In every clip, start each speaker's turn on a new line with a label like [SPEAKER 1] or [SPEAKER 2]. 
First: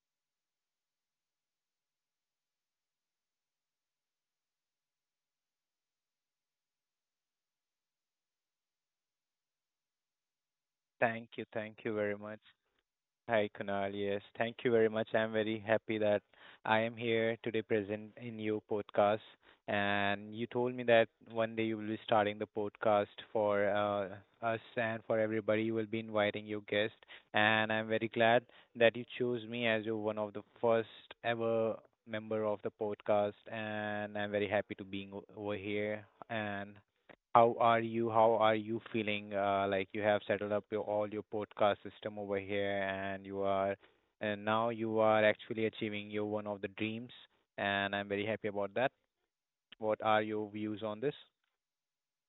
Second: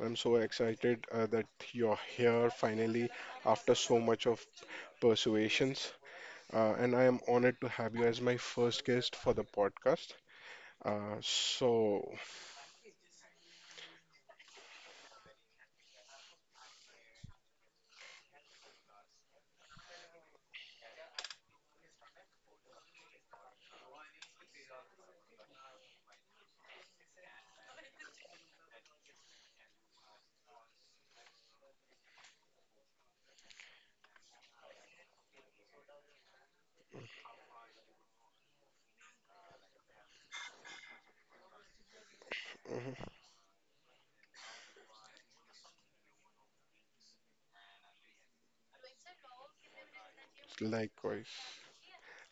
[SPEAKER 1] I'm so excited that you're here finally after so much of persuasions. And I am honored to have you as my first guest for the podcast. Uh,
[SPEAKER 2] Thank you. Thank you
[SPEAKER 1] so,
[SPEAKER 2] very much. Hi, Kunal. Yes, thank you very much. I'm very happy that I am here today present in your podcast. And you told me that one day you will be starting the podcast for us and for everybody. You will be inviting your guest. And I'm very glad that you chose me as your one of the first ever member of the podcast. And I'm very happy to being over here. And how are you? How are you feeling? Like you have settled up your, all your podcast system over here,
[SPEAKER 1] mhm,
[SPEAKER 2] and you are, and now you are actually achieving your one of the dreams, and I'm very happy about that. What are your views on this?
[SPEAKER 1] likewise.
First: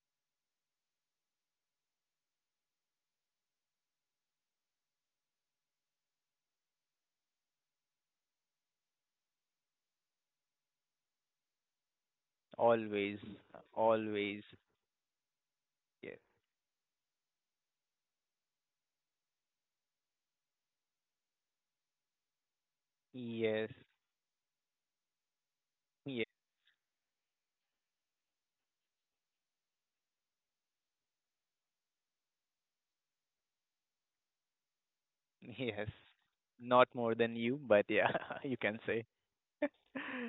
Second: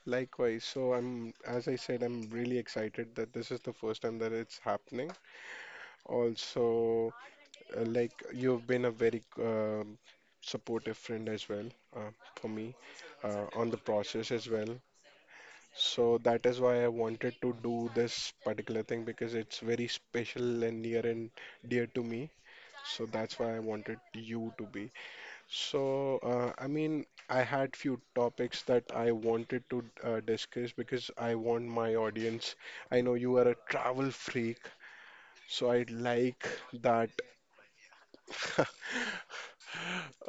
[SPEAKER 1] Likewise, so I'm, as I said, I'm really excited that this is the first time that it's happening. Also, like you've been a very supportive friend as well uh, for me
[SPEAKER 2] Always,
[SPEAKER 1] on the process
[SPEAKER 2] always,
[SPEAKER 1] as well. So
[SPEAKER 2] yes,
[SPEAKER 1] that is why I wanted to do this particular thing because it's very special and near and dear to me. So that's why I
[SPEAKER 2] yes,
[SPEAKER 1] wanted you to be. So
[SPEAKER 2] yes,
[SPEAKER 1] I mean, I had few topics that I wanted to discuss because I want my audience. I know you are a travel freak, so I
[SPEAKER 2] yes.
[SPEAKER 1] like
[SPEAKER 2] Not
[SPEAKER 1] that.
[SPEAKER 2] more than you, but yeah, you can say.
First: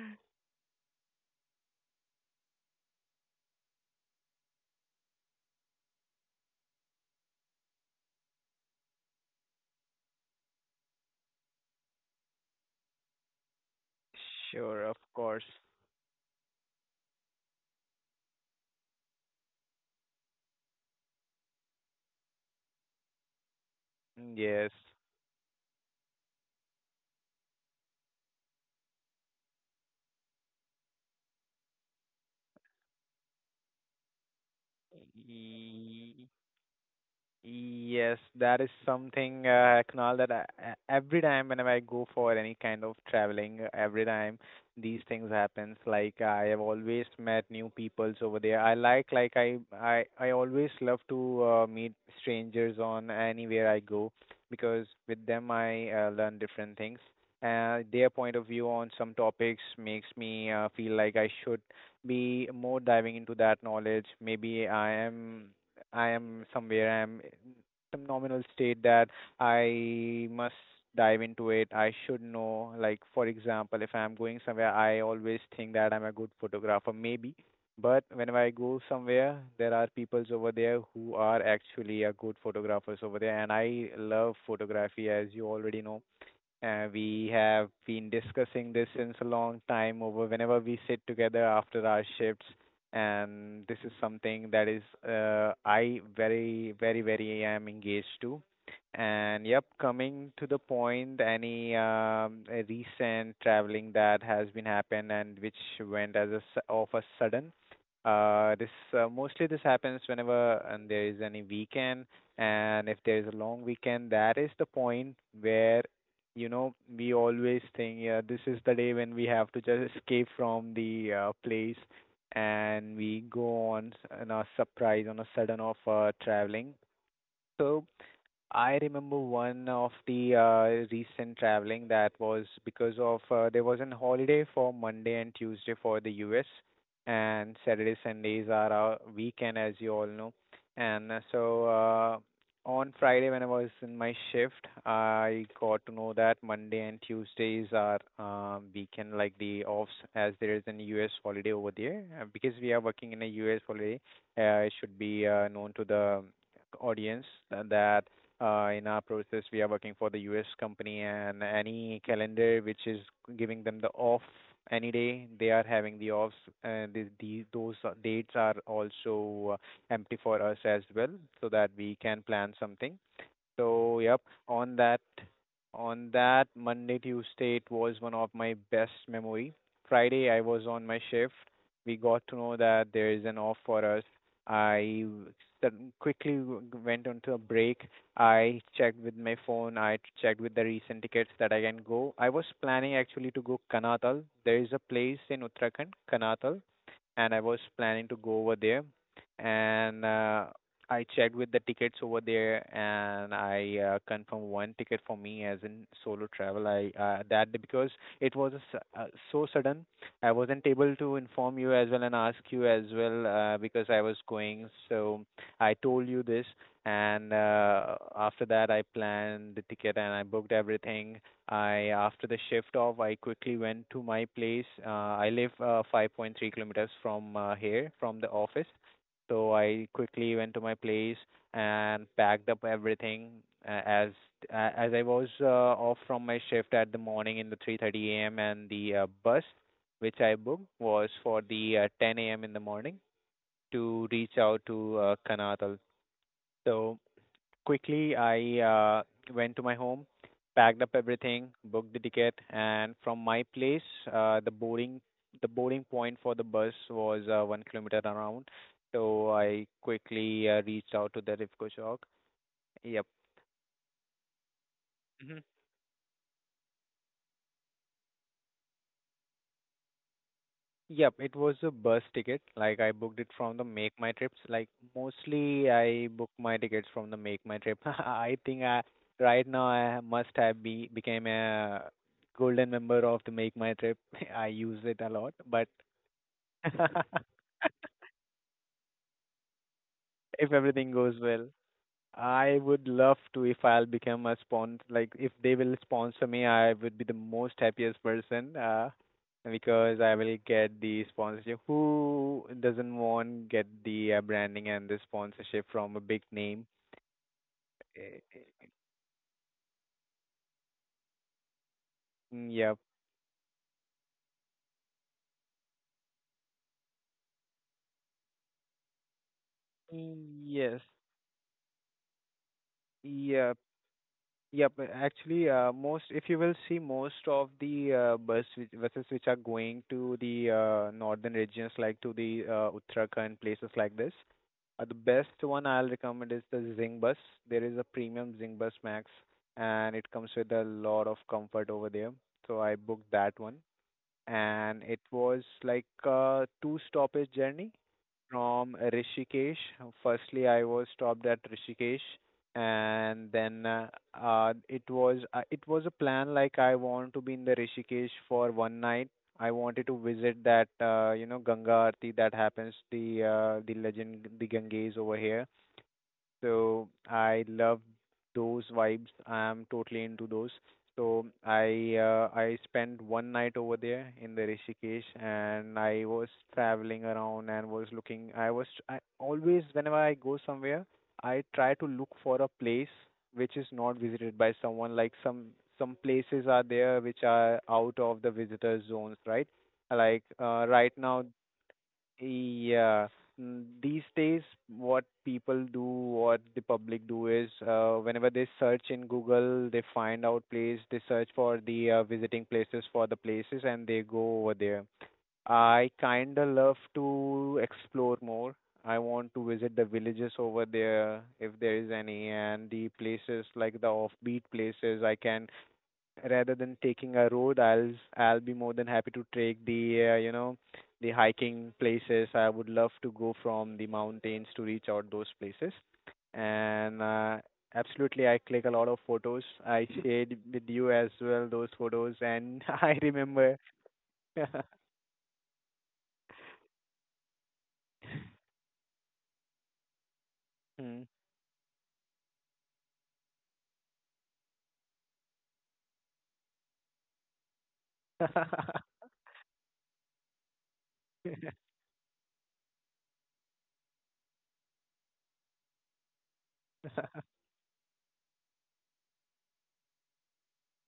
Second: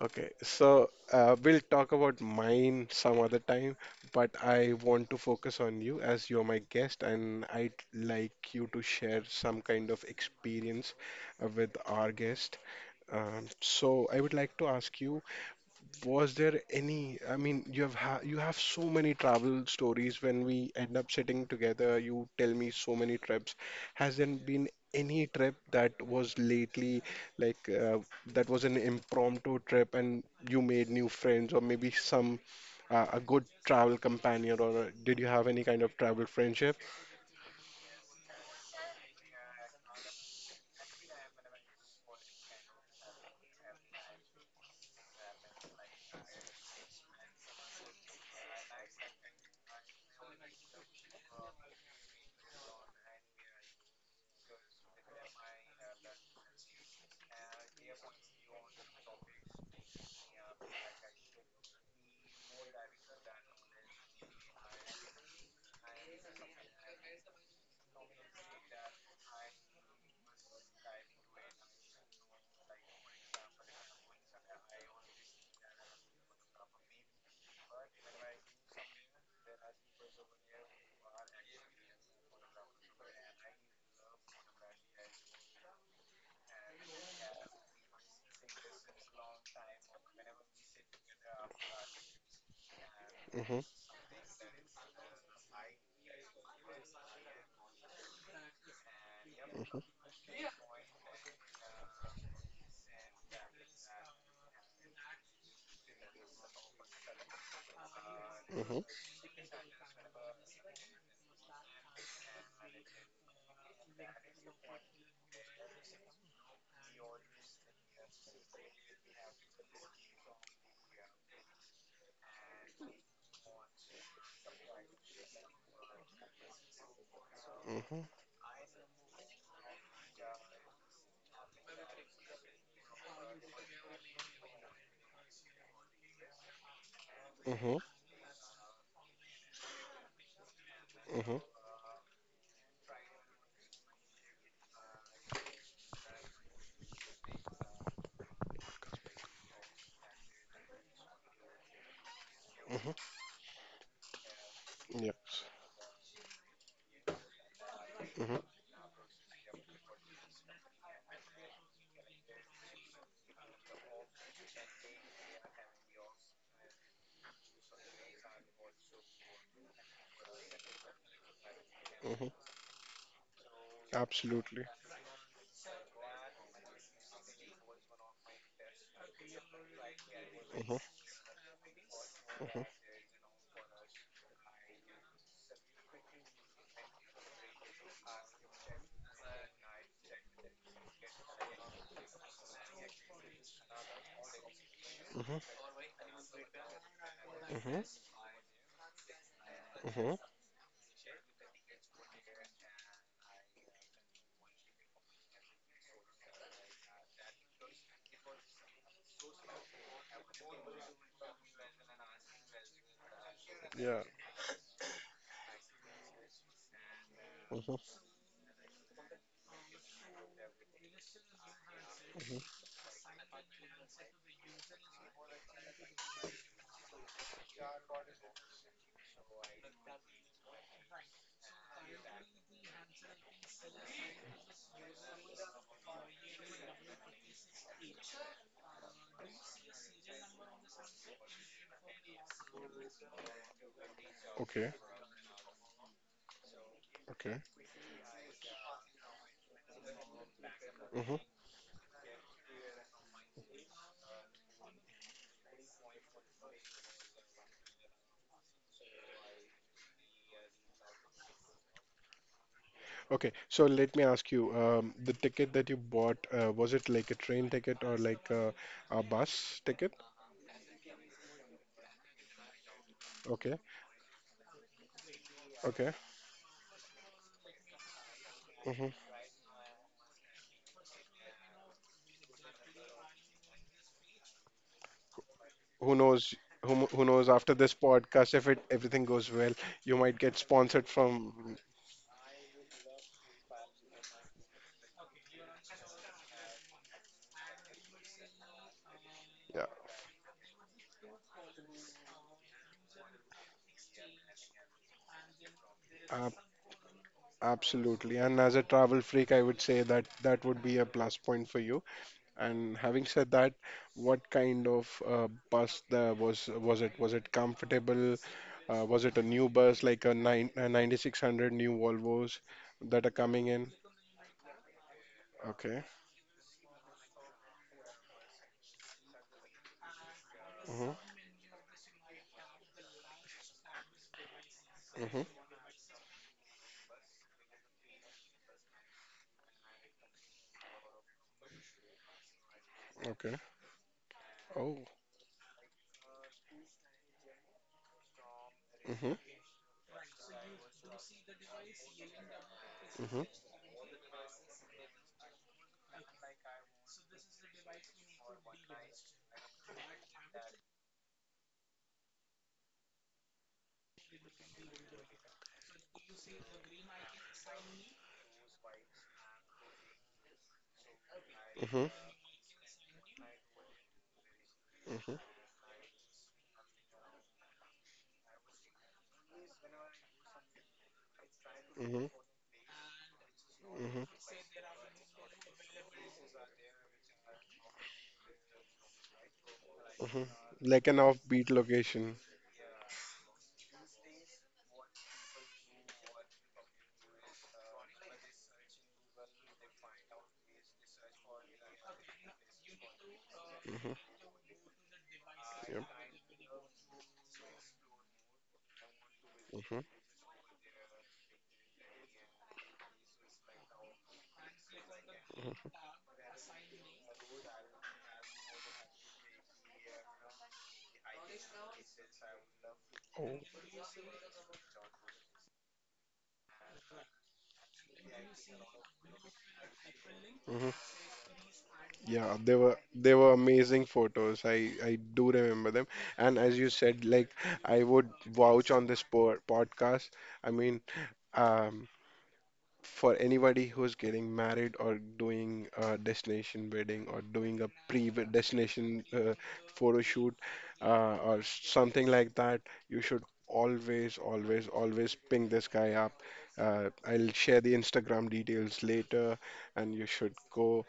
[SPEAKER 1] Okay, so we'll talk about mine some other time, but I want to focus on you as you're my guest, and I'd like you to share some kind of experience with our guest. So I would like to
[SPEAKER 2] Sure, of
[SPEAKER 1] ask you,
[SPEAKER 2] course.
[SPEAKER 1] was there any? I mean, you have so many travel stories. When we end up sitting together, you tell me so many trips. Has there been
[SPEAKER 2] Yes.
[SPEAKER 1] any trip that was lately like that was an impromptu trip and you made new friends, or maybe some a good travel companion, or did you have any kind of travel friendship?
[SPEAKER 2] Yes, that is something, Kunal, that every time whenever I go for any kind of traveling, every time these things happens, like I have always met new peoples over there. I like, like I always love to meet strangers on anywhere I go because with them I learn different things. Their point of view on some topics makes me feel like I should be more diving into that knowledge. Maybe I am somewhere, I am in some nominal state that I must dive into it. I should know. Like, for example, if I'm going somewhere, I always think that I'm a good photographer, maybe. But whenever I go somewhere, there are peoples over there who are actually a good photographers over there, and I love photography, as you already know. We have been discussing this since a long time over whenever we sit together after our shifts.
[SPEAKER 1] Mm-hmm,
[SPEAKER 2] And this is something that is I very, very, very am engaged to. And yep,
[SPEAKER 1] mm-hmm,
[SPEAKER 2] coming to the point, any recent traveling that has been happened and which went as a s of a sudden. This
[SPEAKER 1] mm-hmm,
[SPEAKER 2] Mostly this happens whenever and there is any weekend, and if there is a long weekend, that is the point where you know, we always think, yeah, this is the day when we have to just escape from the place and we go on on a surprise, on a sudden of traveling. So
[SPEAKER 1] mm-hmm,
[SPEAKER 2] I remember one of the recent traveling that was because of there was an holiday for Monday and Tuesday for the US, and
[SPEAKER 1] mm-hmm,
[SPEAKER 2] Saturday Sundays are our weekend, as you all know. And
[SPEAKER 1] mm-hmm,
[SPEAKER 2] so On Friday when I was in my shift, I got to know that Monday and Tuesdays are weekend, like the offs, as there is an US holiday over there. Because we are
[SPEAKER 1] mm-hmm.
[SPEAKER 2] working in a US holiday, it should be
[SPEAKER 1] Yes.
[SPEAKER 2] known to the audience that
[SPEAKER 1] Mm-hmm,
[SPEAKER 2] in our process, we are working for the US company, and any calendar which is giving them the off any day, they are having the offs, and those dates are also empty for us as well, so that we can
[SPEAKER 1] mm-hmm.
[SPEAKER 2] plan something. So yep,
[SPEAKER 1] Absolutely.
[SPEAKER 2] on that on that Monday, Tuesday, it was one of my best memory. Friday, I was
[SPEAKER 1] Mm-hmm,
[SPEAKER 2] on my shift. We got to know
[SPEAKER 1] mm-hmm,
[SPEAKER 2] that there is an off for us. I w- Quickly went onto a break. I checked with my phone. I checked with the recent tickets that I can go. I was planning actually to go Kanatal. There is a place
[SPEAKER 1] mm-hmm,
[SPEAKER 2] in Uttarakhand, Kanatal, and I was
[SPEAKER 1] mm-hmm.
[SPEAKER 2] planning to go over there. And
[SPEAKER 1] Mm-hmm.
[SPEAKER 2] I checked with the tickets over there, and I confirmed one ticket for me as in solo travel. I That because it was a so sudden, I wasn't able to inform you as well and ask you as well because I
[SPEAKER 1] Yeah.
[SPEAKER 2] was going. So I told you this, and
[SPEAKER 1] Hmm,
[SPEAKER 2] after that, I planned the ticket and I booked everything. I after the
[SPEAKER 1] hmm.
[SPEAKER 2] shift off, I quickly went to my place. I live 5.3 kilometers from here, from the office, so I quickly went to my place and packed up everything uh, as as I was off from my shift at the morning in the 3:30 a.m. and the bus which I booked was for the 10 a.m. in the morning to reach out
[SPEAKER 1] Okay.
[SPEAKER 2] to Kanatal. So
[SPEAKER 1] Okay.
[SPEAKER 2] quickly, I uh, went to my home, packed up
[SPEAKER 1] Hmm.
[SPEAKER 2] everything, booked the ticket, and from my place, uh, the boarding the boarding point for the bus was one kilometer around. So I quickly reached out to the Rifko Chowk.
[SPEAKER 1] Okay. So let me ask you, the
[SPEAKER 2] Yep.
[SPEAKER 1] ticket that you bought, was it like a train ticket or like a bus ticket?
[SPEAKER 2] Yep, it was a bus ticket. Like I booked it from
[SPEAKER 1] Okay.
[SPEAKER 2] the Make My Trips. Like mostly
[SPEAKER 1] Okay.
[SPEAKER 2] I book my tickets from the Make My Trip. I think I
[SPEAKER 1] Hmm.
[SPEAKER 2] right now I must have be became a golden member of the Make My Trip. I use it a lot, but
[SPEAKER 1] Who knows? Who, kn- who knows? After this podcast, if it everything goes well, you might get
[SPEAKER 2] if everything
[SPEAKER 1] sponsored
[SPEAKER 2] goes well,
[SPEAKER 1] from.
[SPEAKER 2] I would love to if I'll become a sponsor, like if they will sponsor me, I would be the most happiest person
[SPEAKER 1] Yeah.
[SPEAKER 2] because I will get the sponsorship. Who doesn't want get the branding and the sponsorship from a big
[SPEAKER 1] ab-
[SPEAKER 2] name?
[SPEAKER 1] absolutely.
[SPEAKER 2] Eh,
[SPEAKER 1] And
[SPEAKER 2] eh,
[SPEAKER 1] as a travel freak, I would say that that would be a plus point for you.
[SPEAKER 2] Yep.
[SPEAKER 1] And having said that, what kind of bus the was it? Was it comfortable? Was it a new bus like a nine a
[SPEAKER 2] Yes.
[SPEAKER 1] 9600 new Volvos that are coming
[SPEAKER 2] Yeah.
[SPEAKER 1] in?
[SPEAKER 2] Yep. Actually,
[SPEAKER 1] Okay.
[SPEAKER 2] most if you will see most of the buses which are going to the
[SPEAKER 1] Mhm.
[SPEAKER 2] northern regions, like to the Uttarakhand places like this, the
[SPEAKER 1] Mhm.
[SPEAKER 2] best one I'll recommend is the Zing bus. There is a premium Zing bus Max, and it comes with a lot of comfort over there. So I booked
[SPEAKER 1] Okay.
[SPEAKER 2] that one and
[SPEAKER 1] Oh.
[SPEAKER 2] it was like a two stoppage journey from
[SPEAKER 1] Mhm.
[SPEAKER 2] Rishikesh. Firstly, I was stopped at Rishikesh,
[SPEAKER 1] Mhm.
[SPEAKER 2] and then it was a plan like I want to be in the Rishikesh for one night. I wanted to visit that you know Ganga Aarti that happens the Ganges over here so I love those vibes. I am totally into those. So
[SPEAKER 1] Mhm.
[SPEAKER 2] I spent one night over there in the Rishikesh,
[SPEAKER 1] Mhm.
[SPEAKER 2] and I was traveling around and was looking. I always whenever I go somewhere, I try to
[SPEAKER 1] Mhm.
[SPEAKER 2] look for a place which is not
[SPEAKER 1] Mhm.
[SPEAKER 2] visited by someone. Like some places are there which are out of the visitors zones, right?
[SPEAKER 1] Mhm.
[SPEAKER 2] Like
[SPEAKER 1] Like
[SPEAKER 2] right
[SPEAKER 1] an
[SPEAKER 2] now
[SPEAKER 1] offbeat location.
[SPEAKER 2] yeah. Mm, these days, what people do, what the public do is, whenever they search in Google, they find out place, they search for the visiting places for the places, and
[SPEAKER 1] Mhm.
[SPEAKER 2] they go over there.
[SPEAKER 1] Yep.
[SPEAKER 2] I kinda love to explore more. I want to visit
[SPEAKER 1] Mhm.
[SPEAKER 2] the villages over there, if there is any, and the places like the offbeat places. I can rather than taking a road, I'll be more than happy to take the you know the hiking places. I would love to go
[SPEAKER 1] Oh.
[SPEAKER 2] from the mountains to reach out those places. And Absolutely, I click a lot of photos. I shared with
[SPEAKER 1] Mhm.
[SPEAKER 2] you as well those photos,
[SPEAKER 1] Yeah, they
[SPEAKER 2] and
[SPEAKER 1] were
[SPEAKER 2] I
[SPEAKER 1] they were
[SPEAKER 2] remember.
[SPEAKER 1] amazing photos. I do remember them. And as you said, like I would vouch on this po podcast. I mean,
[SPEAKER 2] Mm.
[SPEAKER 1] um, for anybody who's getting married or doing a destination wedding or doing a pre-destination photo shoot or something like that, you should always, always, always ping this guy up. I'll share the Instagram details later, and you should go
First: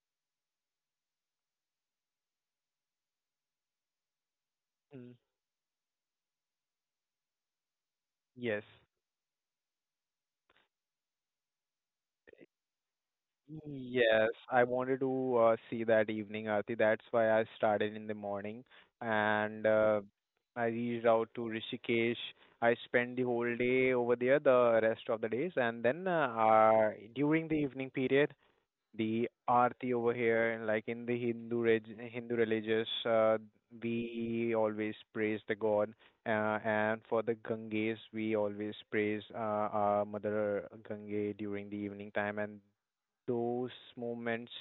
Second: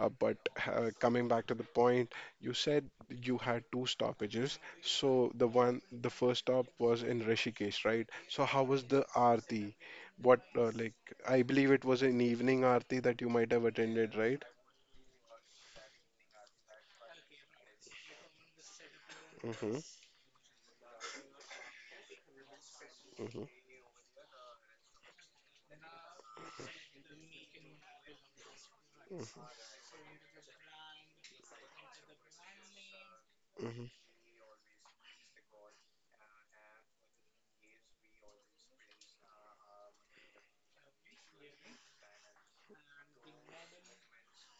[SPEAKER 1] but coming back to the point, you said you had two stoppages.
[SPEAKER 2] Mm.
[SPEAKER 1] So the first stop was in Rishikesh, right? So how
[SPEAKER 2] Yes.
[SPEAKER 1] was the aarti? What like I believe it was an evening aarti that you might have attended,
[SPEAKER 2] Yes,
[SPEAKER 1] right?
[SPEAKER 2] I wanted to see that evening Aarti. That's why I started in the morning and
[SPEAKER 1] Mm-hmm,
[SPEAKER 2] I reached out to Rishikesh. I spent the whole
[SPEAKER 1] mm-hmm,
[SPEAKER 2] day over there, the rest of the days, and then during the evening period, the Aarti over here, and like in the Hindu religious,
[SPEAKER 1] mm-hmm,
[SPEAKER 2] we always praise the God, and for the Ganges, we always praise our Mother Gange during the evening time, and those moments.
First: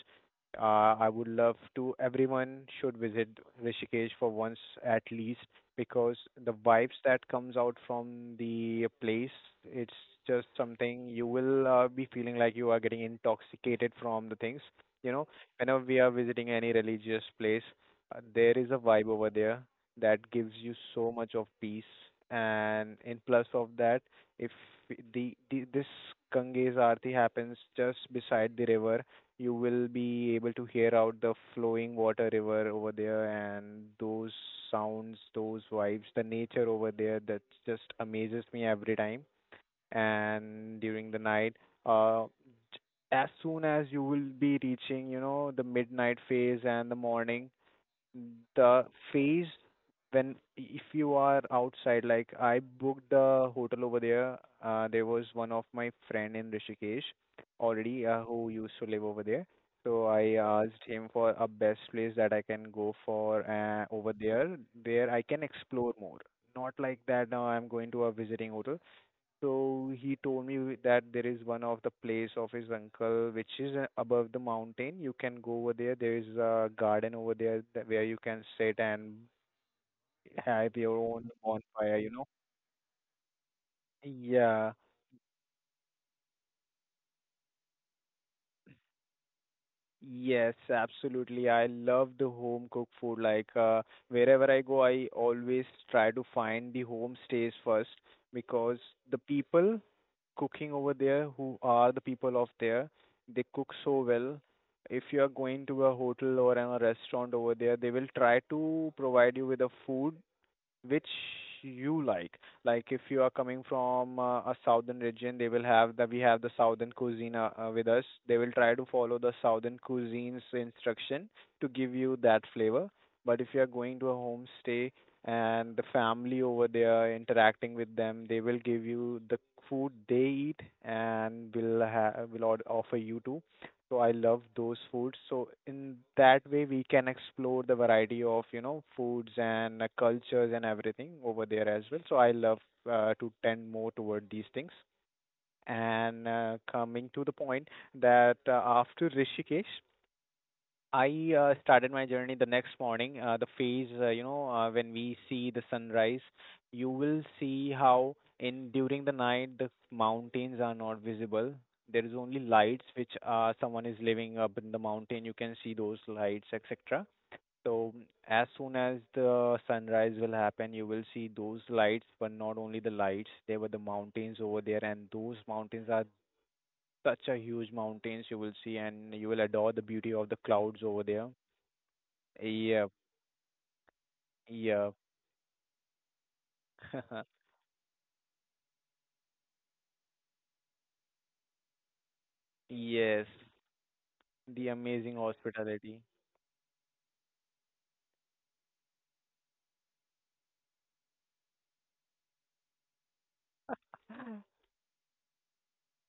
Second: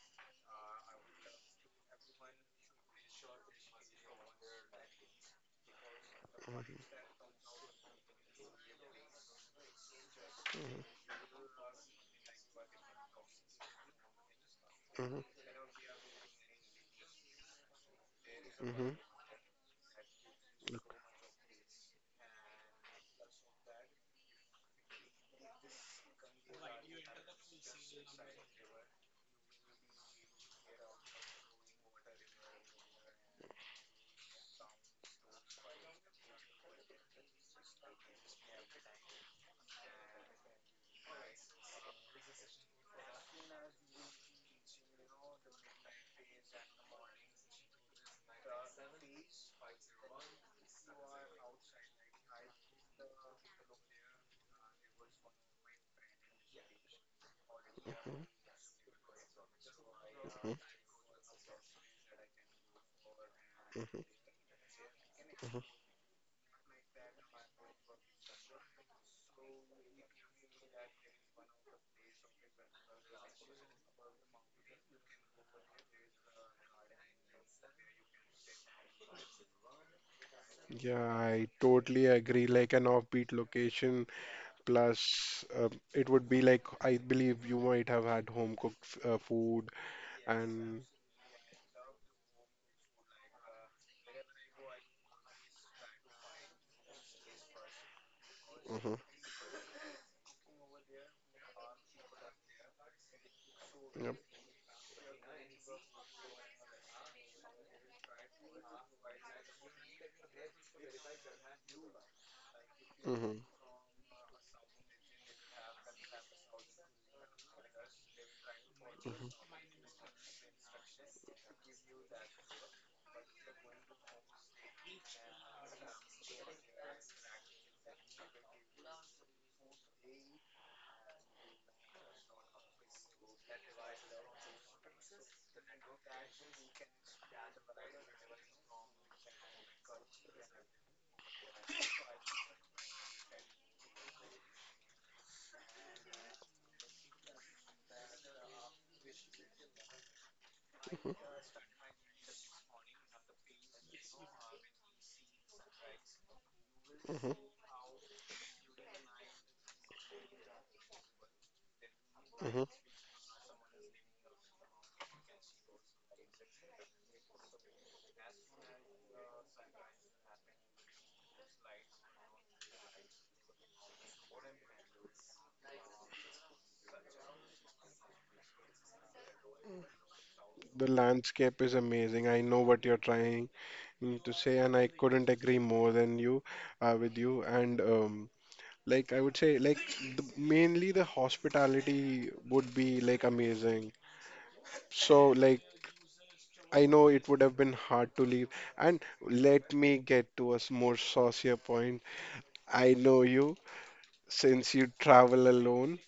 [SPEAKER 2] I would love to. Everyone should visit Rishikesh for once at least because the
[SPEAKER 1] mm-hmm,
[SPEAKER 2] vibes that comes out from the place, it's just something you will be feeling like you are getting intoxicated from the things.
[SPEAKER 1] mm-hmm,
[SPEAKER 2] You
[SPEAKER 1] mm-hmm,
[SPEAKER 2] know, whenever we are visiting any religious place, there is a
[SPEAKER 1] mm-hmm.
[SPEAKER 2] vibe over there that gives you so much of peace. And in plus of that, if the, the this Ganges Aarti happens just beside the river, you will be able to hear out the flowing water river over there and those sounds, those vibes, the nature over there that just amazes me every time. And during the night, uh, as soon as you will be reaching, you know, the midnight phase and the morning, the phase when if you are outside, like I booked the hotel over there. There was one of my friend in Rishikesh already, who used to live over there, so I asked him for a best place that I can go for over there where I can explore more, not like that now I'm going to a visiting hotel. So he told me that there is one of the place of his uncle which is above the mountain. You can go over there. There is a garden over there that where you can sit and have your
[SPEAKER 1] Yeah,
[SPEAKER 2] own
[SPEAKER 1] I
[SPEAKER 2] bonfire,
[SPEAKER 1] totally
[SPEAKER 2] you know.
[SPEAKER 1] agree. Like an offbeat location,
[SPEAKER 2] Yeah.
[SPEAKER 1] plus it would be like I believe you might have had home cooked food
[SPEAKER 2] Yes,
[SPEAKER 1] and.
[SPEAKER 2] absolutely. I love the home cooked food. Wherever I go, I always try to find the homestays first, because
[SPEAKER 1] Mm-hmm.
[SPEAKER 2] the people cooking over there who are the people of there, they cook so
[SPEAKER 1] Yep.
[SPEAKER 2] well. If you are going to a hotel or a restaurant over there, they will try to provide you with a food which you like. Like if you are
[SPEAKER 1] Hmm,
[SPEAKER 2] coming from a southern region, they will have the we have the southern cuisine with us, they will try to follow the
[SPEAKER 1] hmm,
[SPEAKER 2] southern cuisine's instruction to give you that flavor. But if you are going to a homestay and the family over there interacting with them, they will give you the food they eat and will offer you too. So I love those foods. So in that way, we can explore the variety of, you know, foods and cultures and everything over there as well. So I love to tend more toward these things. And coming to the point that after Rishikesh, I started my journey the next morning, the phase, you know, when we see the sunrise, you will see how in during the night the mountains are not visible. There is only
[SPEAKER 1] hmm.
[SPEAKER 2] lights which someone is living up in the mountain. You can see those lights, etc. So as soon as the sunrise will happen, you will see those lights, but not only the lights. There were the mountains over there, and those mountains are such a huge mountains you will see, and you will adore the beauty of the clouds
[SPEAKER 1] The
[SPEAKER 2] over there.
[SPEAKER 1] landscape is amazing. I know what
[SPEAKER 2] Yep,
[SPEAKER 1] you're trying to say, and I
[SPEAKER 2] yep.
[SPEAKER 1] couldn't agree more than you with you. And like I would say, like the, mainly the hospitality would be like
[SPEAKER 2] Yes,
[SPEAKER 1] amazing.
[SPEAKER 2] the amazing
[SPEAKER 1] So like
[SPEAKER 2] hospitality.
[SPEAKER 1] I know it would have been hard to leave. And let me get to a more saucier point. I know you since you travel alone,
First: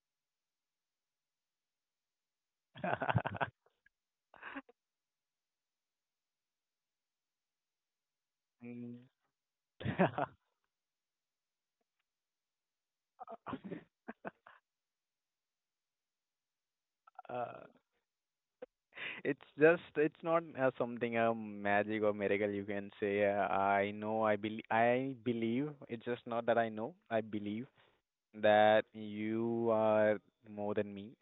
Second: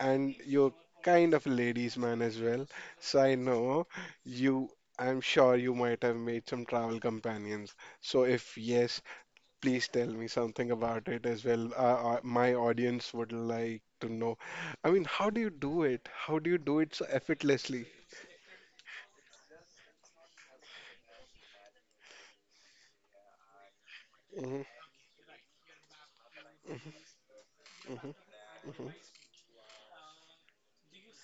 [SPEAKER 1] and you're kind of a ladies' man as well. So I know you, I'm sure you might have made some travel companions. So if
[SPEAKER 2] Mm.
[SPEAKER 1] yes, please tell me something about it as well. My audience would like to know. I mean, how do you do it? How do you do it so
[SPEAKER 2] Uh,
[SPEAKER 1] effortlessly?
[SPEAKER 2] It's just, it's not something a magic or miracle you can say. I know,
[SPEAKER 1] Mhm,
[SPEAKER 2] I believe. It's just not that I know. I believe
[SPEAKER 1] mhm, mhm,
[SPEAKER 2] that
[SPEAKER 1] mhm.
[SPEAKER 2] you are more than me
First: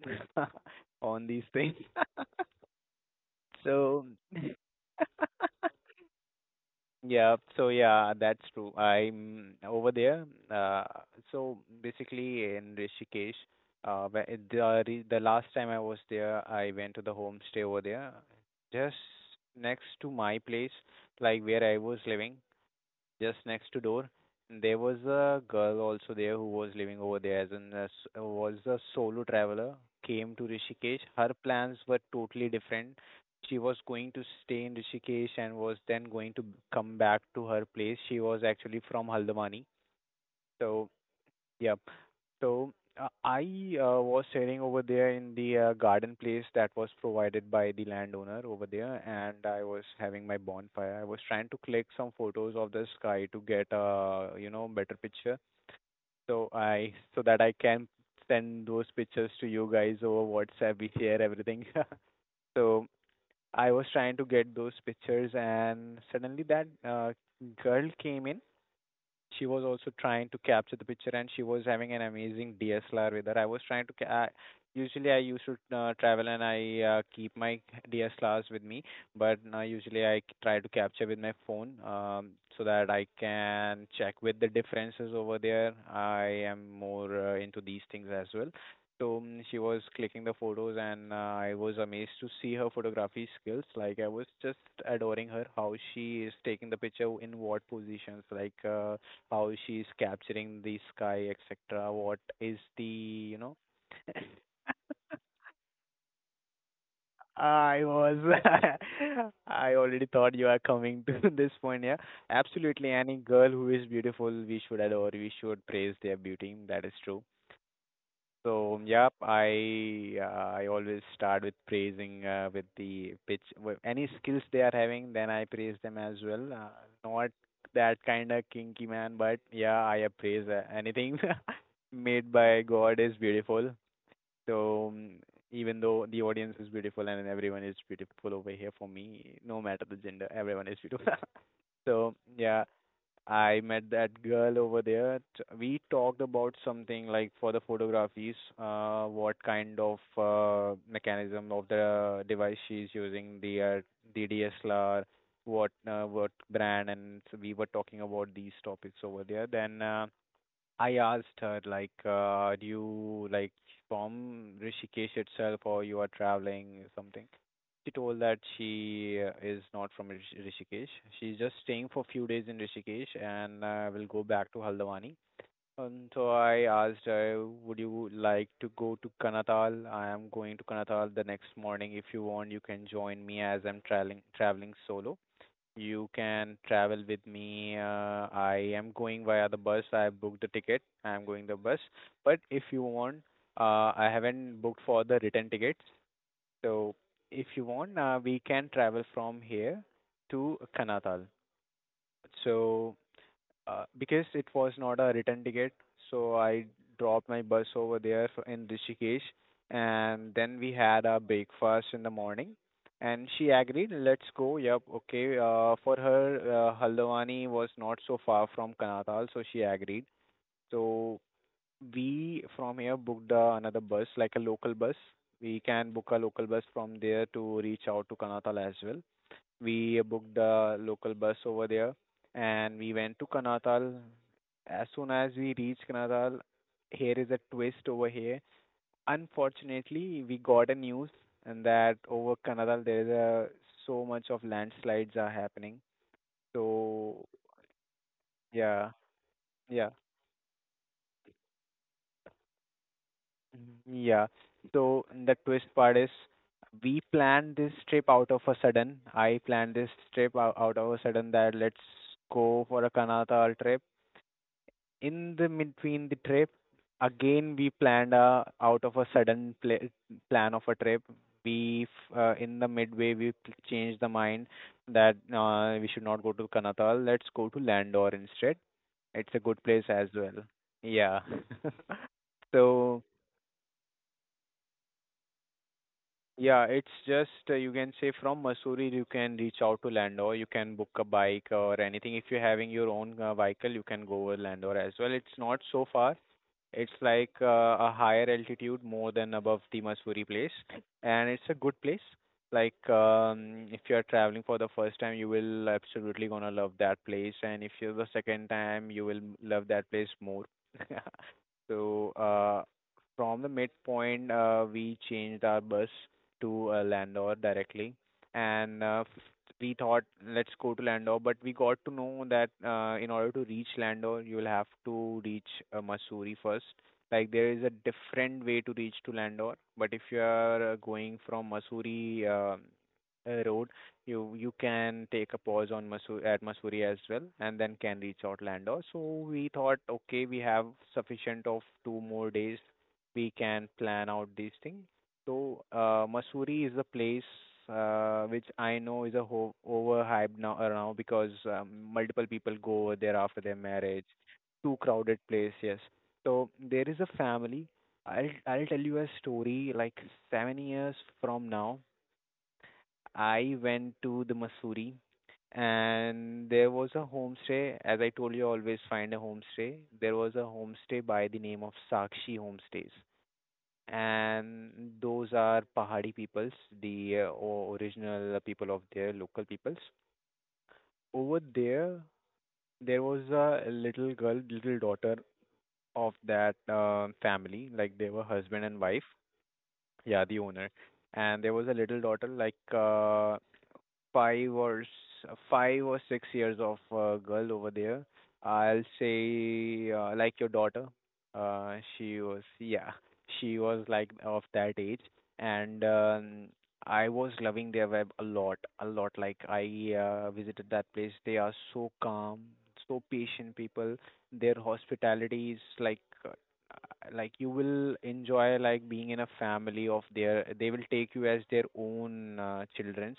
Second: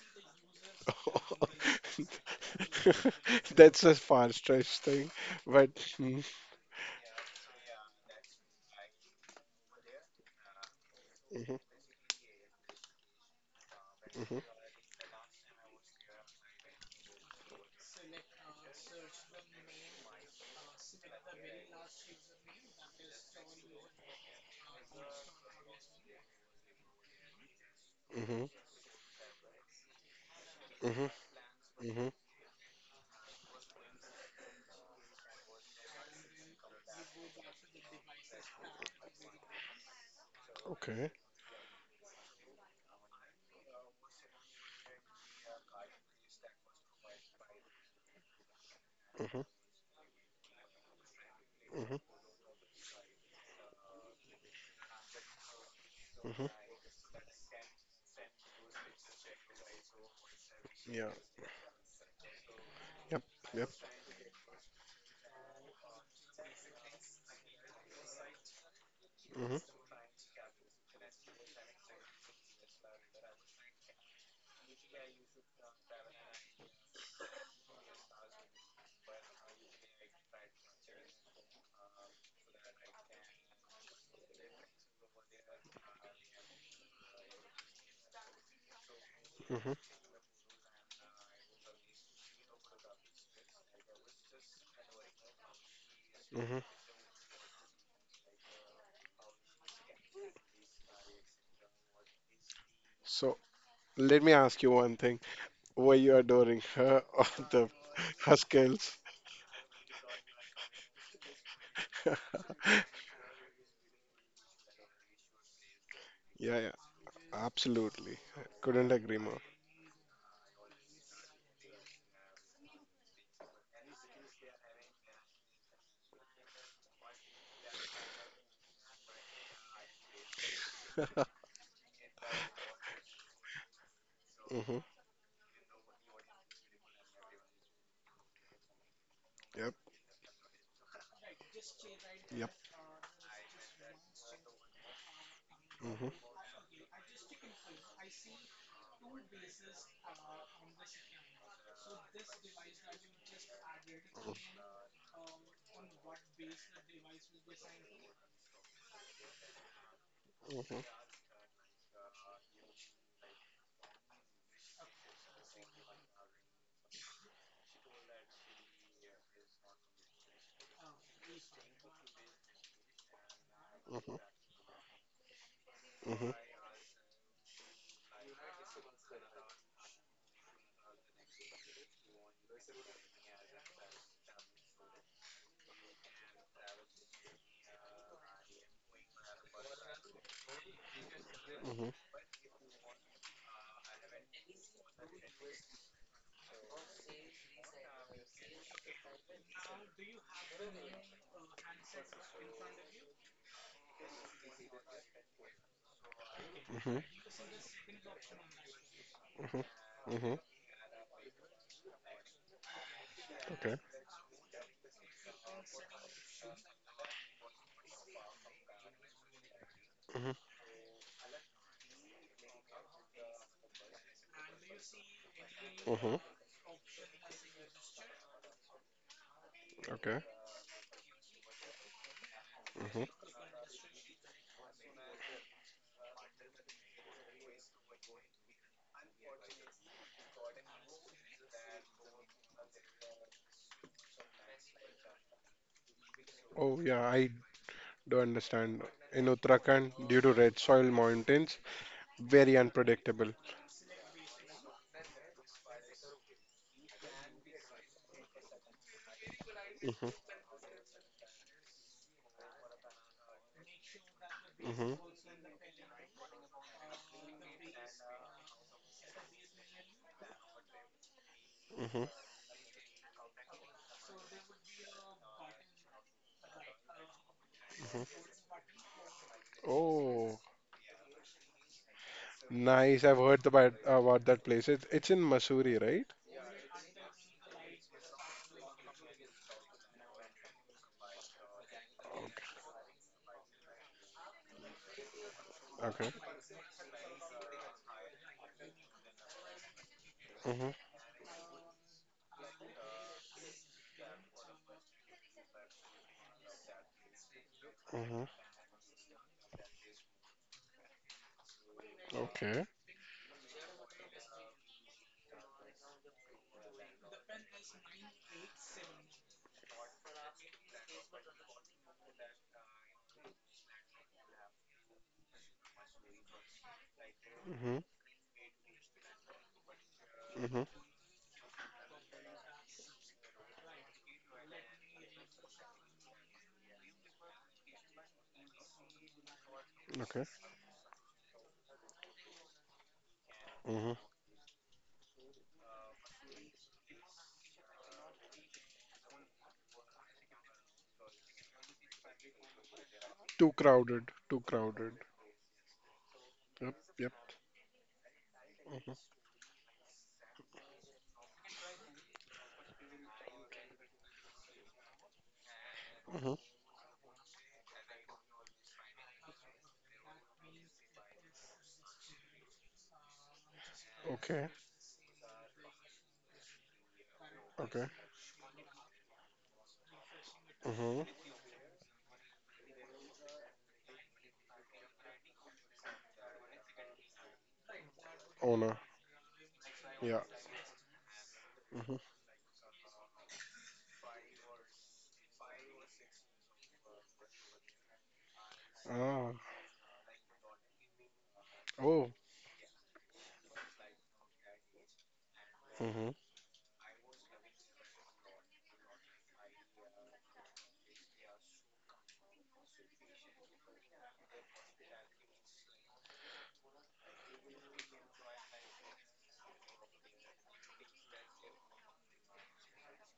[SPEAKER 2] on these things.
[SPEAKER 1] That's a
[SPEAKER 2] So
[SPEAKER 1] far-stretched thing, but mhm,
[SPEAKER 2] Yeah, so yeah, that's true. I'm over there.
[SPEAKER 1] mhm,
[SPEAKER 2] So basically in Rishikesh,
[SPEAKER 1] mhm,
[SPEAKER 2] the last time I was there, I went to the homestay over there, just next to my place, like where I was living, just next to door. And there was a girl also there who was living over there as an as
[SPEAKER 1] mhm,
[SPEAKER 2] was a solo traveler, came to Rishikesh.
[SPEAKER 1] mhm,
[SPEAKER 2] Her plans were
[SPEAKER 1] mhm.
[SPEAKER 2] totally different. She was going to stay in Rishikesh and was then going to come back to her place. She was actually from Haldwani. So
[SPEAKER 1] Okay.
[SPEAKER 2] yeah. So I was staying over there in the garden place that was provided by the landowner over there, and I was having my bonfire. I was trying to click
[SPEAKER 1] Mm-hmm.
[SPEAKER 2] some photos of the sky to get a, you know, better picture, so I so that I can send those pictures to you guys over WhatsApp. We
[SPEAKER 1] Yeah.
[SPEAKER 2] share everything. So
[SPEAKER 1] Yep. Yep.
[SPEAKER 2] I was trying to get those pictures, and suddenly that girl came in. She
[SPEAKER 1] Hmm,
[SPEAKER 2] was also trying to capture the picture and she was having an amazing DSLR with her. I was trying to usually I used to travel and I keep my DSLRs with me, but now usually I try to capture with my phone, so that I can check with the differences over there. I am more into these things as well. So she
[SPEAKER 1] hmm,
[SPEAKER 2] was clicking the photos and I was amazed to see her photography skills. Like I was just adoring her, how she is
[SPEAKER 1] hmm.
[SPEAKER 2] taking the picture in what positions. How she's capturing the sky, etc. What is the,
[SPEAKER 1] So
[SPEAKER 2] you know,
[SPEAKER 1] let me ask you one thing. Were you adoring her or the
[SPEAKER 2] I was,
[SPEAKER 1] her skills?
[SPEAKER 2] I already thought you are coming to this point. Yeah, absolutely. Any girl who is beautiful, we should adore, we should praise their beauty.
[SPEAKER 1] Yeah, yeah.
[SPEAKER 2] That is true.
[SPEAKER 1] Absolutely.
[SPEAKER 2] So
[SPEAKER 1] Couldn't
[SPEAKER 2] yep,
[SPEAKER 1] agree more.
[SPEAKER 2] I always start with praising with the pitch with any skills they are having, then I praise them as well. Not that kind of kinky man, but yeah, I appraise anything made by God is beautiful.
[SPEAKER 1] Hmm.
[SPEAKER 2] So even though the audience is beautiful and everyone is beautiful over here for me, no
[SPEAKER 1] Yep.
[SPEAKER 2] matter the gender, everyone is beautiful. So
[SPEAKER 1] Yep.
[SPEAKER 2] yeah, I met that girl over there. We talked
[SPEAKER 1] Hmm,
[SPEAKER 2] about something like for the photographies, what kind of mechanism of the device she's using, the
[SPEAKER 1] hmm,
[SPEAKER 2] DSLR, what brand, and so we were talking about these topics over there. Then I
[SPEAKER 1] hmm,
[SPEAKER 2] asked her like, do you like from Rishikesh itself or you are traveling something? She told that she is not from Rishikesh. She's just staying for a few days in Rishikesh and will
[SPEAKER 1] hmm,
[SPEAKER 2] go back to Haldwani. And so I asked her, would you like to go to Kanatal? I am going to Kanatal the next morning. If you want, you can join me as I'm traveling solo, you can travel with me. I am going via the bus. I have booked the ticket. I am going the bus.
[SPEAKER 1] hmm,
[SPEAKER 2] But if you want, I haven't booked for the return tickets. So if you want, we can travel from here to Kanatal. So because it was not a return ticket, so I
[SPEAKER 1] hmm,
[SPEAKER 2] dropped my bus over there in Rishikesh,
[SPEAKER 1] hmm,
[SPEAKER 2] and
[SPEAKER 1] hmm.
[SPEAKER 2] then we had a breakfast in the morning. And she
[SPEAKER 1] Okay.
[SPEAKER 2] agreed, let's go. Yep, okay. For her, Haldwani was not so far from Kanatal, so she agreed.
[SPEAKER 1] Hmm,
[SPEAKER 2] So we from here booked another bus, like a local bus. We can book
[SPEAKER 1] hmm.
[SPEAKER 2] a local bus from there to reach out to Kanatal as well. We
[SPEAKER 1] Okay.
[SPEAKER 2] booked a local bus over there and we
[SPEAKER 1] Hmm.
[SPEAKER 2] went to Kanatal. As soon as we reached Kanatal, here is a twist over here. Unfortunately, we got a news and that over Kanatal there is a, so much of landslides are happening.
[SPEAKER 1] Oh yeah,
[SPEAKER 2] So
[SPEAKER 1] I do understand.
[SPEAKER 2] yeah,
[SPEAKER 1] In
[SPEAKER 2] yeah,
[SPEAKER 1] Uttarakhand, due to red soil mountains, very unpredictable.
[SPEAKER 2] mhm, yeah. So the twist part is we planned this trip out of a sudden. I planned this
[SPEAKER 1] Hmm,
[SPEAKER 2] trip out of a sudden that let's go for a Kanatal trip. In the between the trip, again we planned a out of a sudden plan of a trip. We
[SPEAKER 1] hmm, hmm.
[SPEAKER 2] in the midway we changed the mind that we should not go to Kanatal, let's go to Landor instead. It's a good place as
[SPEAKER 1] Oh,
[SPEAKER 2] well. Yeah. So
[SPEAKER 1] nice. I've heard about that place. It's in Missouri, right?
[SPEAKER 2] yeah, it's just you can say from Mussoorie you can reach out to Landor. You can book a bike or anything. If you're having your own vehicle, you can go with Landor as well. It's not so
[SPEAKER 1] Okay.
[SPEAKER 2] far. It's like a higher altitude, more than above the Mussoorie place,
[SPEAKER 1] Mhm.
[SPEAKER 2] and it's a good place. Like if you're traveling for the first time, you will absolutely gonna love that place, and if you're the
[SPEAKER 1] Mhm.
[SPEAKER 2] second time, you will love that place more. So
[SPEAKER 1] Okay.
[SPEAKER 2] from the midpoint, we changed our bus to Landor directly, and we thought let's go to Landor, but we got to know that in order to reach Landor, you will have to reach Mussoorie first. Like there is a
[SPEAKER 1] Mhm.
[SPEAKER 2] different way to reach to Landor, but if you
[SPEAKER 1] Mhm.
[SPEAKER 2] are going from Mussoorie road, you can take a pause on Mussoorie as well, and then can reach out Landor. So we thought,
[SPEAKER 1] Okay.
[SPEAKER 2] okay, we have sufficient of two more days. We can
[SPEAKER 1] Mhm.
[SPEAKER 2] plan out these thing. So, Mussoorie is a place which I know is a overhyped now, now because multiple people go over there after
[SPEAKER 1] Too
[SPEAKER 2] their marriage.
[SPEAKER 1] crowded. Too
[SPEAKER 2] Too
[SPEAKER 1] crowded.
[SPEAKER 2] crowded place, yes. So
[SPEAKER 1] Yep.
[SPEAKER 2] there is a
[SPEAKER 1] Yep.
[SPEAKER 2] family. I'll tell
[SPEAKER 1] Mhm.
[SPEAKER 2] you a story. Like 7 years from now, I went to the Mussoorie,
[SPEAKER 1] Mhm.
[SPEAKER 2] and there was a homestay. As I told you, always find a homestay. There was a homestay by the name of Sakshi Homestays,
[SPEAKER 1] Okay.
[SPEAKER 2] and those are Pahari peoples, the
[SPEAKER 1] Okay.
[SPEAKER 2] original people of their local peoples.
[SPEAKER 1] Mhm.
[SPEAKER 2] Over there, there was a little girl, little daughter of that family, like they were husband
[SPEAKER 1] Owner.
[SPEAKER 2] and wife,
[SPEAKER 1] Yeah.
[SPEAKER 2] yeah, the owner. And there was a
[SPEAKER 1] Mhm.
[SPEAKER 2] little daughter, like 5 or 6 years of girl over there. I'll
[SPEAKER 1] Ah.
[SPEAKER 2] say like your daughter.
[SPEAKER 1] Oh.
[SPEAKER 2] She was, yeah, she was like of that age, and
[SPEAKER 1] Mhm.
[SPEAKER 2] I was loving their web a lot, a lot. Like I visited that place. They are so calm, so patient people. Their hospitality is like you will enjoy like being in a family of their they will take you as their own children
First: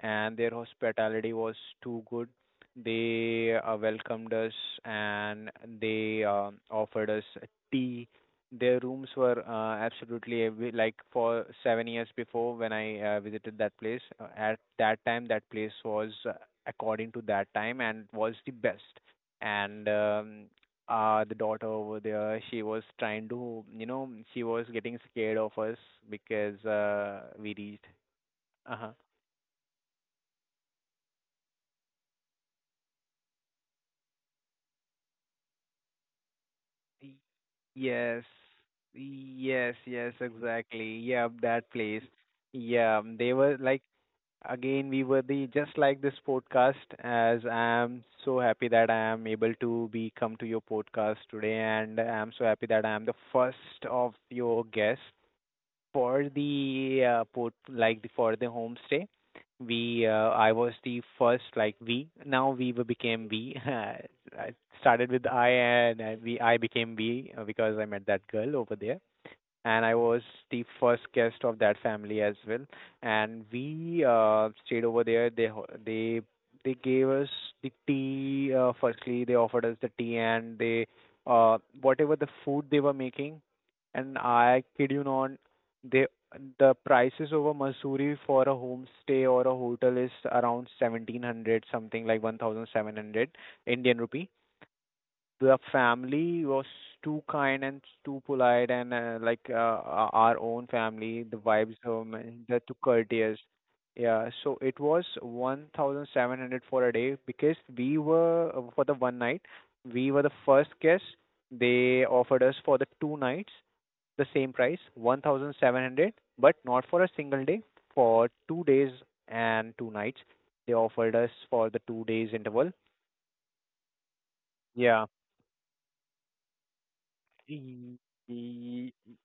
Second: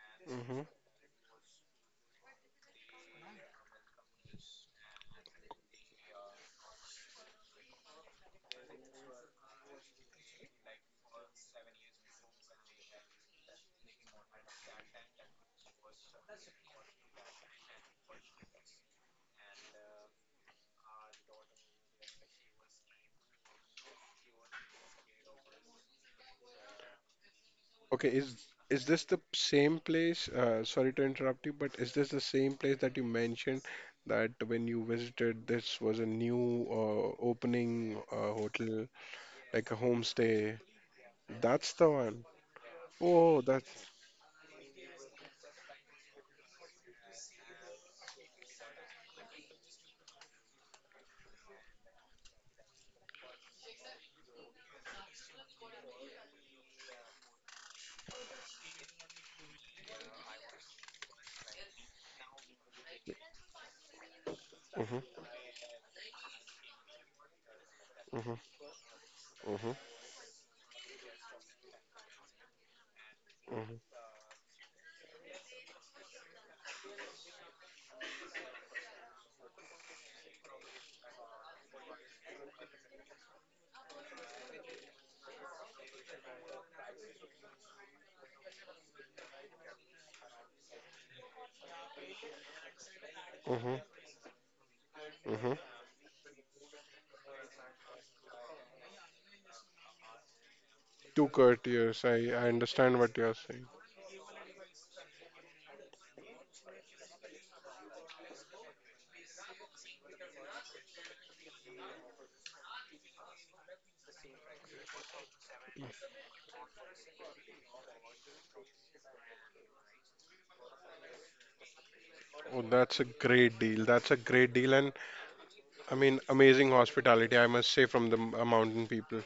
[SPEAKER 2] and their
[SPEAKER 1] Mhm.
[SPEAKER 2] hospitality was too good. They welcomed us and they offered us tea. Their rooms were absolutely every, like for 7 years before when I visited that place. At that time, that place was according to that time and was the best. And the daughter over there she was trying to she was getting scared of us because we reached
[SPEAKER 1] Okay, is
[SPEAKER 2] uh-huh.
[SPEAKER 1] this the same place? Sorry to interrupt you, but is this the same place that you mentioned that when you visited, this was a new
[SPEAKER 2] Y-
[SPEAKER 1] opening
[SPEAKER 2] Yes,
[SPEAKER 1] hotel, like
[SPEAKER 2] yes,
[SPEAKER 1] a
[SPEAKER 2] yes,
[SPEAKER 1] homestay?
[SPEAKER 2] exactly. Yeah, that
[SPEAKER 1] That's the
[SPEAKER 2] place.
[SPEAKER 1] one.
[SPEAKER 2] Yeah, they
[SPEAKER 1] Oh,
[SPEAKER 2] were
[SPEAKER 1] that's
[SPEAKER 2] like again we were the just like this podcast as I am so happy that I am able to be come to your podcast today, and I am so happy that I am the first of your guest for the port like for the homestay, we I was the first like we now we became we I
[SPEAKER 1] Uh Uh
[SPEAKER 2] started with I and I, we I became we because I met
[SPEAKER 1] Uh
[SPEAKER 2] that
[SPEAKER 1] huh.
[SPEAKER 2] girl over there,
[SPEAKER 1] Huh. Huh.
[SPEAKER 2] and I was the first guest of that family as well. And
[SPEAKER 1] Uh huh.
[SPEAKER 2] we stayed over there. They gave us the tea. Firstly, they offered us the tea, and they whatever the food they were making. And I kid you not, they the prices over Missouri for a homestay or a hotel is around 1700, something like 1,700
[SPEAKER 1] Uh huh.
[SPEAKER 2] Indian rupee.
[SPEAKER 1] Uh huh.
[SPEAKER 2] The family was too kind and too polite and our own family,
[SPEAKER 1] Two
[SPEAKER 2] the vibes
[SPEAKER 1] courtiers.
[SPEAKER 2] um,
[SPEAKER 1] I
[SPEAKER 2] They're too
[SPEAKER 1] understand what you're
[SPEAKER 2] courteous,
[SPEAKER 1] saying.
[SPEAKER 2] yeah, so it was 1700 for a day because we were for the one night. We were the first guest. They offered us for the two nights the same price, 1700, but not for a single day, for 2 days and two nights. They offered us for the 2 days
[SPEAKER 1] Oh,
[SPEAKER 2] interval.
[SPEAKER 1] that's a great deal. That's a great deal, and
[SPEAKER 2] Yeah.
[SPEAKER 1] I mean amazing hospitality, I must say,
[SPEAKER 2] Y-
[SPEAKER 1] from the mountain people.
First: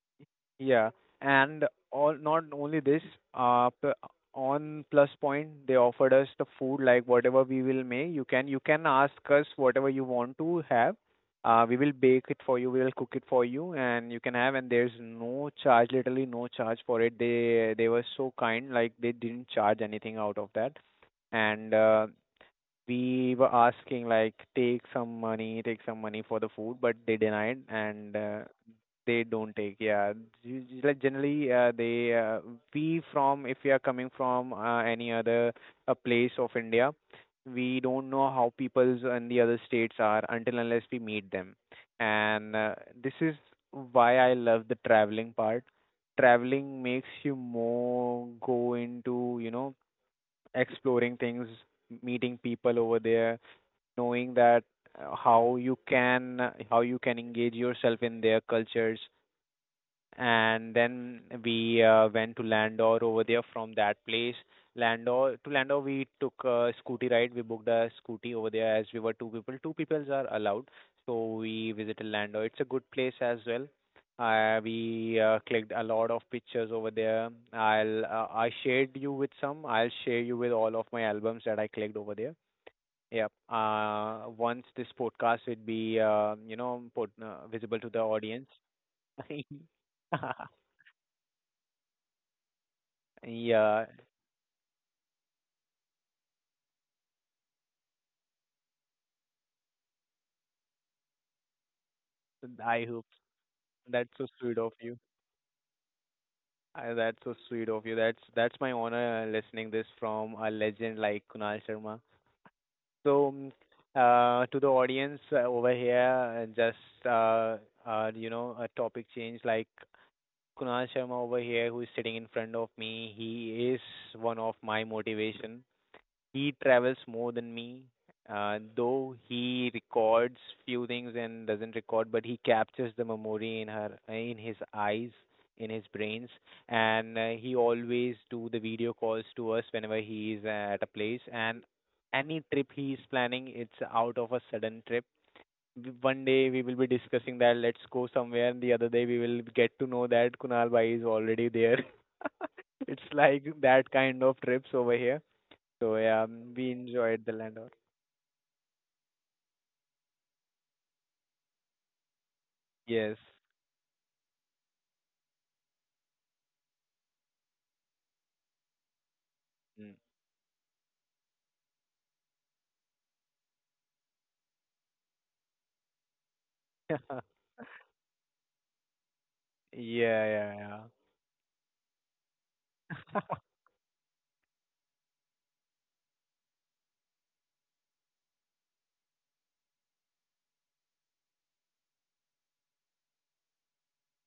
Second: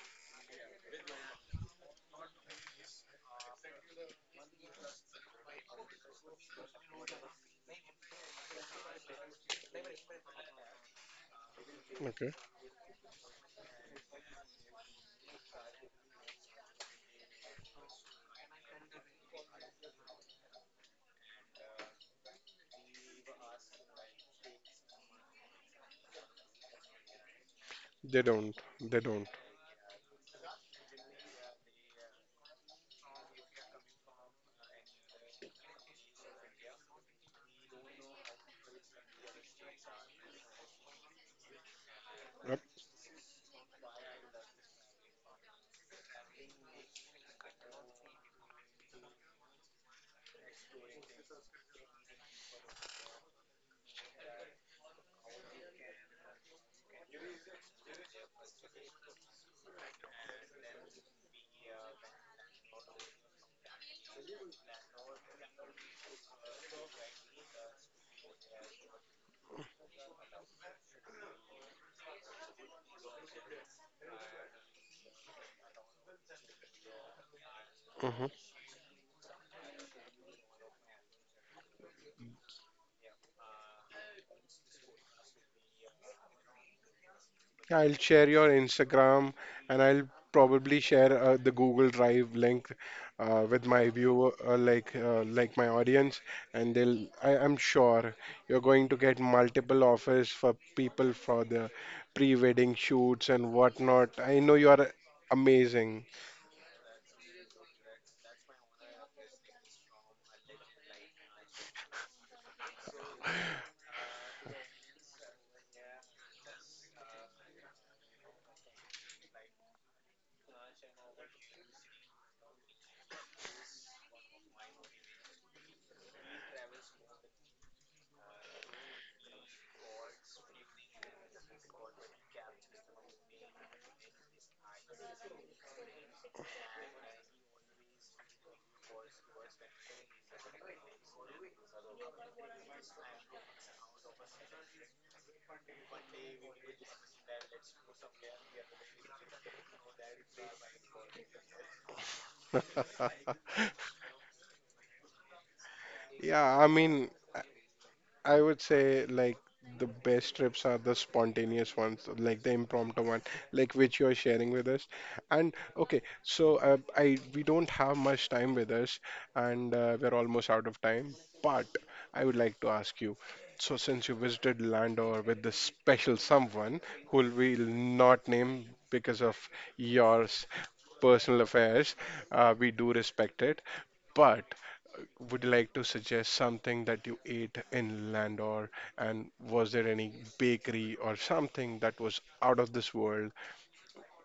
[SPEAKER 2] Yeah, and all not only this, uh, p- on Plus Point they offered us the food like whatever we will make. You can ask us whatever you want to have. We will bake
[SPEAKER 1] Okay,
[SPEAKER 2] it for you. We will cook it for you, and you can have. And there's no charge, literally no charge for it. They were so kind, like they didn't charge anything out of that. And we were asking like take some money, take some money for the food, but they denied, and
[SPEAKER 1] they don't. They
[SPEAKER 2] they
[SPEAKER 1] don't.
[SPEAKER 2] don't take, yeah. Like generally they we from if we are coming from any other place of india, we don't know how peoples in the other states are until unless we meet them, and this is why I love the traveling part. Traveling makes you more go into exploring things, meeting people over there, knowing that how you can engage yourself in their cultures, and then we went to Landor over there from that place. Landor to Landor, we took a scooty ride. We booked a scooty over there as we were two people. Two people are allowed, so we visited Landor. It's a good place as well. We clicked a lot of pictures over there. I'll uh,
[SPEAKER 1] Yep.
[SPEAKER 2] I shared you with some. I'll share you with all of my albums that I clicked over there. Yep. Once this podcast would be put, visible to
[SPEAKER 1] I'll
[SPEAKER 2] the
[SPEAKER 1] share
[SPEAKER 2] audience.
[SPEAKER 1] your Instagram and I'll probably share the Google Drive link with
[SPEAKER 2] Yeah,
[SPEAKER 1] my viewer, like my audience, and they'll. I'm sure you're going to get multiple offers for people for the pre-wedding
[SPEAKER 2] I hope
[SPEAKER 1] shoots and
[SPEAKER 2] that's
[SPEAKER 1] whatnot.
[SPEAKER 2] so
[SPEAKER 1] I know
[SPEAKER 2] sweet
[SPEAKER 1] you
[SPEAKER 2] of
[SPEAKER 1] are
[SPEAKER 2] you.
[SPEAKER 1] amazing.
[SPEAKER 2] That's so sweet of you. That's my honor listening this from a legend like Kunal Sharma. So, to the audience over here, a topic change like Kunal Sharma over here, who is sitting in front of me. He is one of my motivation. He travels more than me, though he records few things and doesn't record, but he captures the memory in her, in his eyes, in his brains, and he always do the video calls to us whenever he is at a place. And any trip he is planning, it's out of a sudden trip. One day we will be discussing that let's go somewhere, and the other day we will get to know that Kunal Bhai is already there. It's like that kind of trips over here. So yeah,
[SPEAKER 1] Yeah, I
[SPEAKER 2] we
[SPEAKER 1] mean.
[SPEAKER 2] enjoyed the landlord.
[SPEAKER 1] I would say like the best trips are the spontaneous ones, like the impromptu
[SPEAKER 2] Yes.
[SPEAKER 1] one, like which you're sharing with us. And okay, so I we don't have much time with us, and
[SPEAKER 2] Mm.
[SPEAKER 1] we're almost out of time. But I would like to ask you. So since you visited Landor with this special someone who we'll not name because of
[SPEAKER 2] Yeah,
[SPEAKER 1] your
[SPEAKER 2] yeah,
[SPEAKER 1] personal affairs, we do
[SPEAKER 2] yeah.
[SPEAKER 1] respect it. But would you like to suggest something that you ate in Landor? And was there any bakery or something that was out of this world?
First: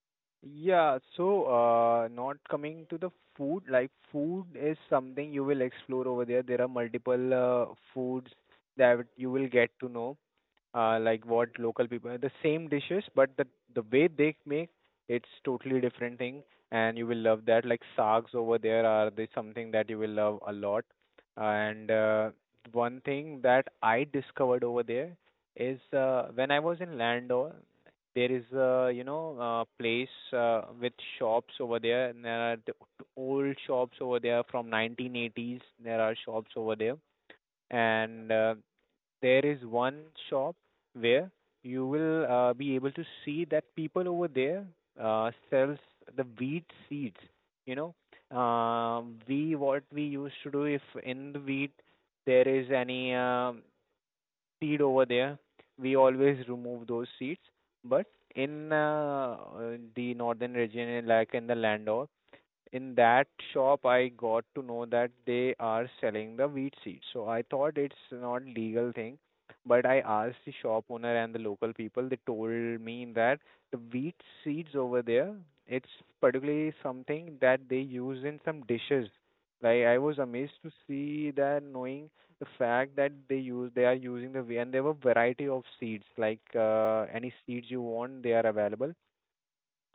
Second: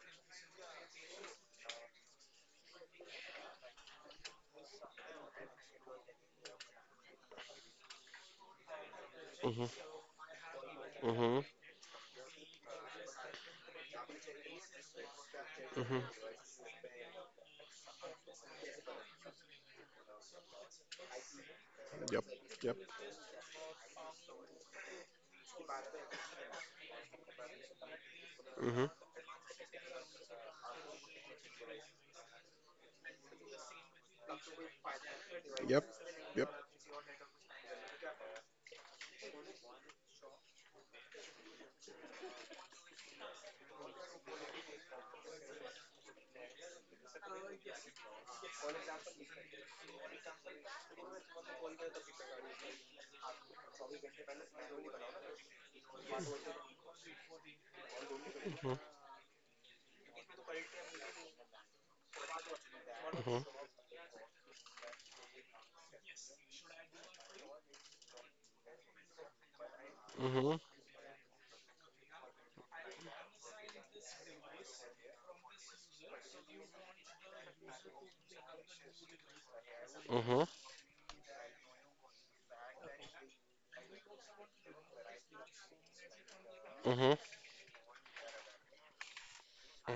[SPEAKER 2] Yeah, so not coming to the food, like food is something you will explore over there. There are multiple foods that you will
[SPEAKER 1] Mm-hmm,
[SPEAKER 2] get to know. Like
[SPEAKER 1] mm-hmm,
[SPEAKER 2] what local people the same dishes, but the way they make, it's totally different
[SPEAKER 1] mm-hmm.
[SPEAKER 2] thing, and you will love that like sags over there are the something that you will love a lot, and
[SPEAKER 1] Yep, yep,
[SPEAKER 2] one thing that I discovered over there is when I was in landor, there is
[SPEAKER 1] mm-hmm,
[SPEAKER 2] a a place with shops over there, and there are the old shops over there from 1980s.
[SPEAKER 1] yep,
[SPEAKER 2] There are
[SPEAKER 1] yep.
[SPEAKER 2] shops over there, and there is one shop where you will be able to see that people over there sells the wheat seeds. You know, we what we used to do if in the wheat there is any seed over there, we always remove those seeds. But
[SPEAKER 1] Mm-hmm,
[SPEAKER 2] in the northern region, like in the Landor, in that
[SPEAKER 1] mm-hmm,
[SPEAKER 2] shop I got to know that they are selling the wheat seeds. So I thought it's not legal thing, but I asked
[SPEAKER 1] mm-hmm,
[SPEAKER 2] the shop owner and the local people. They told me that the wheat seeds over there, it's particularly something that they use in some dishes. Like I was amazed to see that knowing the fact that they use they are using the wheat, and there were variety of seeds like
[SPEAKER 1] mm-hmm,
[SPEAKER 2] any seeds you want they are available.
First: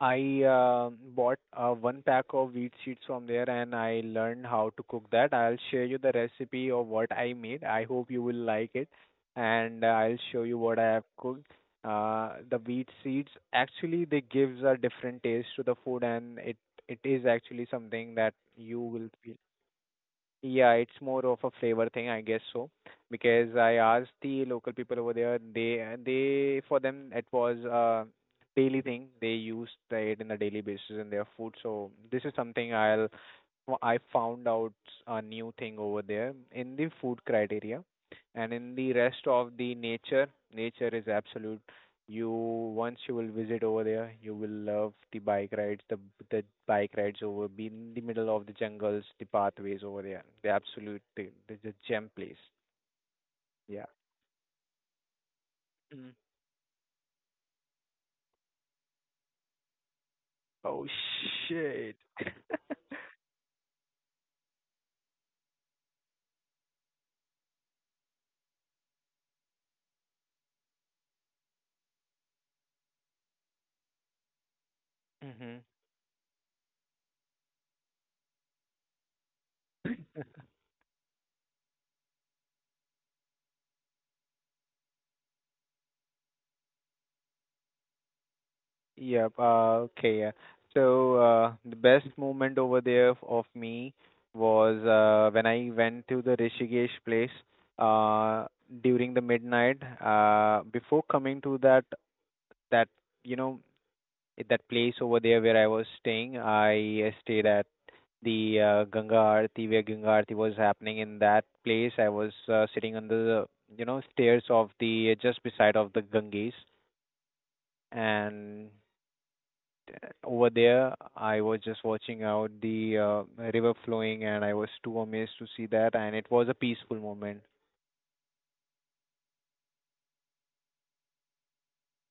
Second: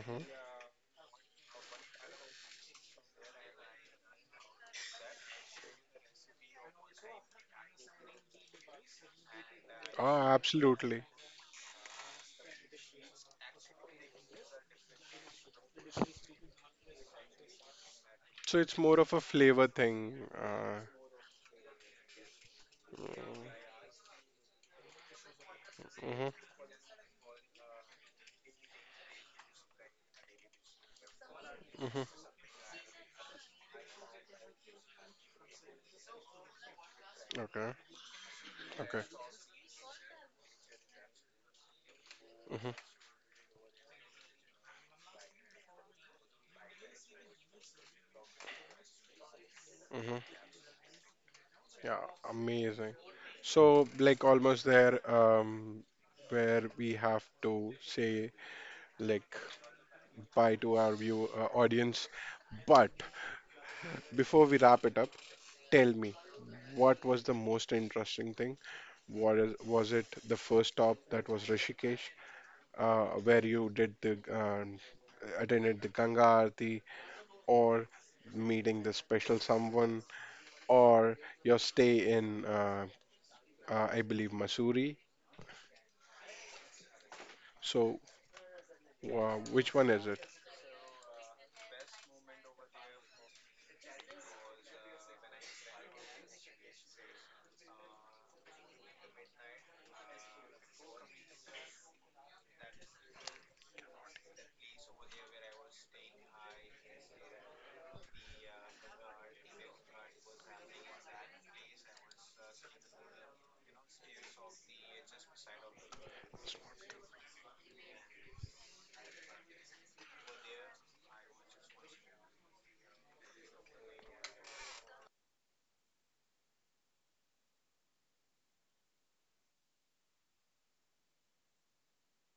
[SPEAKER 2] I bought one pack of wheat seeds from there, and I learned how to cook that. I'll share you the recipe of what I made. I hope you will like it, and
[SPEAKER 1] Oh,
[SPEAKER 2] I'll show you what I
[SPEAKER 1] absolutely.
[SPEAKER 2] have cooked. The wheat seeds actually they gives a different taste to the food, and it is actually something that
[SPEAKER 1] So it's
[SPEAKER 2] you
[SPEAKER 1] more
[SPEAKER 2] will
[SPEAKER 1] of a
[SPEAKER 2] feel.
[SPEAKER 1] flavor thing.
[SPEAKER 2] Yeah, it's more of a flavor thing, I guess so,
[SPEAKER 1] Mm-hmm,
[SPEAKER 2] because I asked the local people over there. They and they for them it was a daily thing. They used it in a daily basis in their food. So
[SPEAKER 1] mm-hmm.
[SPEAKER 2] this is something I'll I found out a new thing over there in the food
[SPEAKER 1] Okay,
[SPEAKER 2] criteria, and in the
[SPEAKER 1] okay.
[SPEAKER 2] rest of the nature, nature is absolute. You once you will visit over there, you will love the bike rides over be in the middle of the jungles, the pathways over
[SPEAKER 1] Mm-hmm.
[SPEAKER 2] there. The absolute thing. The
[SPEAKER 1] Yeah,
[SPEAKER 2] gem place.
[SPEAKER 1] amazing.
[SPEAKER 2] Yeah.
[SPEAKER 1] So, like, almost there,
[SPEAKER 2] Mm.
[SPEAKER 1] where we have to say, like, bye to
[SPEAKER 2] Oh
[SPEAKER 1] our view
[SPEAKER 2] shit.
[SPEAKER 1] audience. But before we wrap it up, tell me, what was the most interesting thing? Was it the first stop that was Rishikesh, where you did the
[SPEAKER 2] Mhm.
[SPEAKER 1] attended the Ganga Aarti, or meeting the special someone, or your stay in, I believe, Missouri? So,
[SPEAKER 2] Yep.
[SPEAKER 1] wow, which one is
[SPEAKER 2] Okay.
[SPEAKER 1] it?
[SPEAKER 2] Yeah. So the best moment over there of me was when I went to the Rishikesh place uh, during the midnight. Before coming to that that you know that place over there where I was staying, I stayed at the Ganga Aarti where Ganga Aarti was happening in that place. I was sitting on the stairs of the just beside of the Ganges, and over there I was just watching out the river flowing, and I was too amazed to see that, and it was a peaceful moment.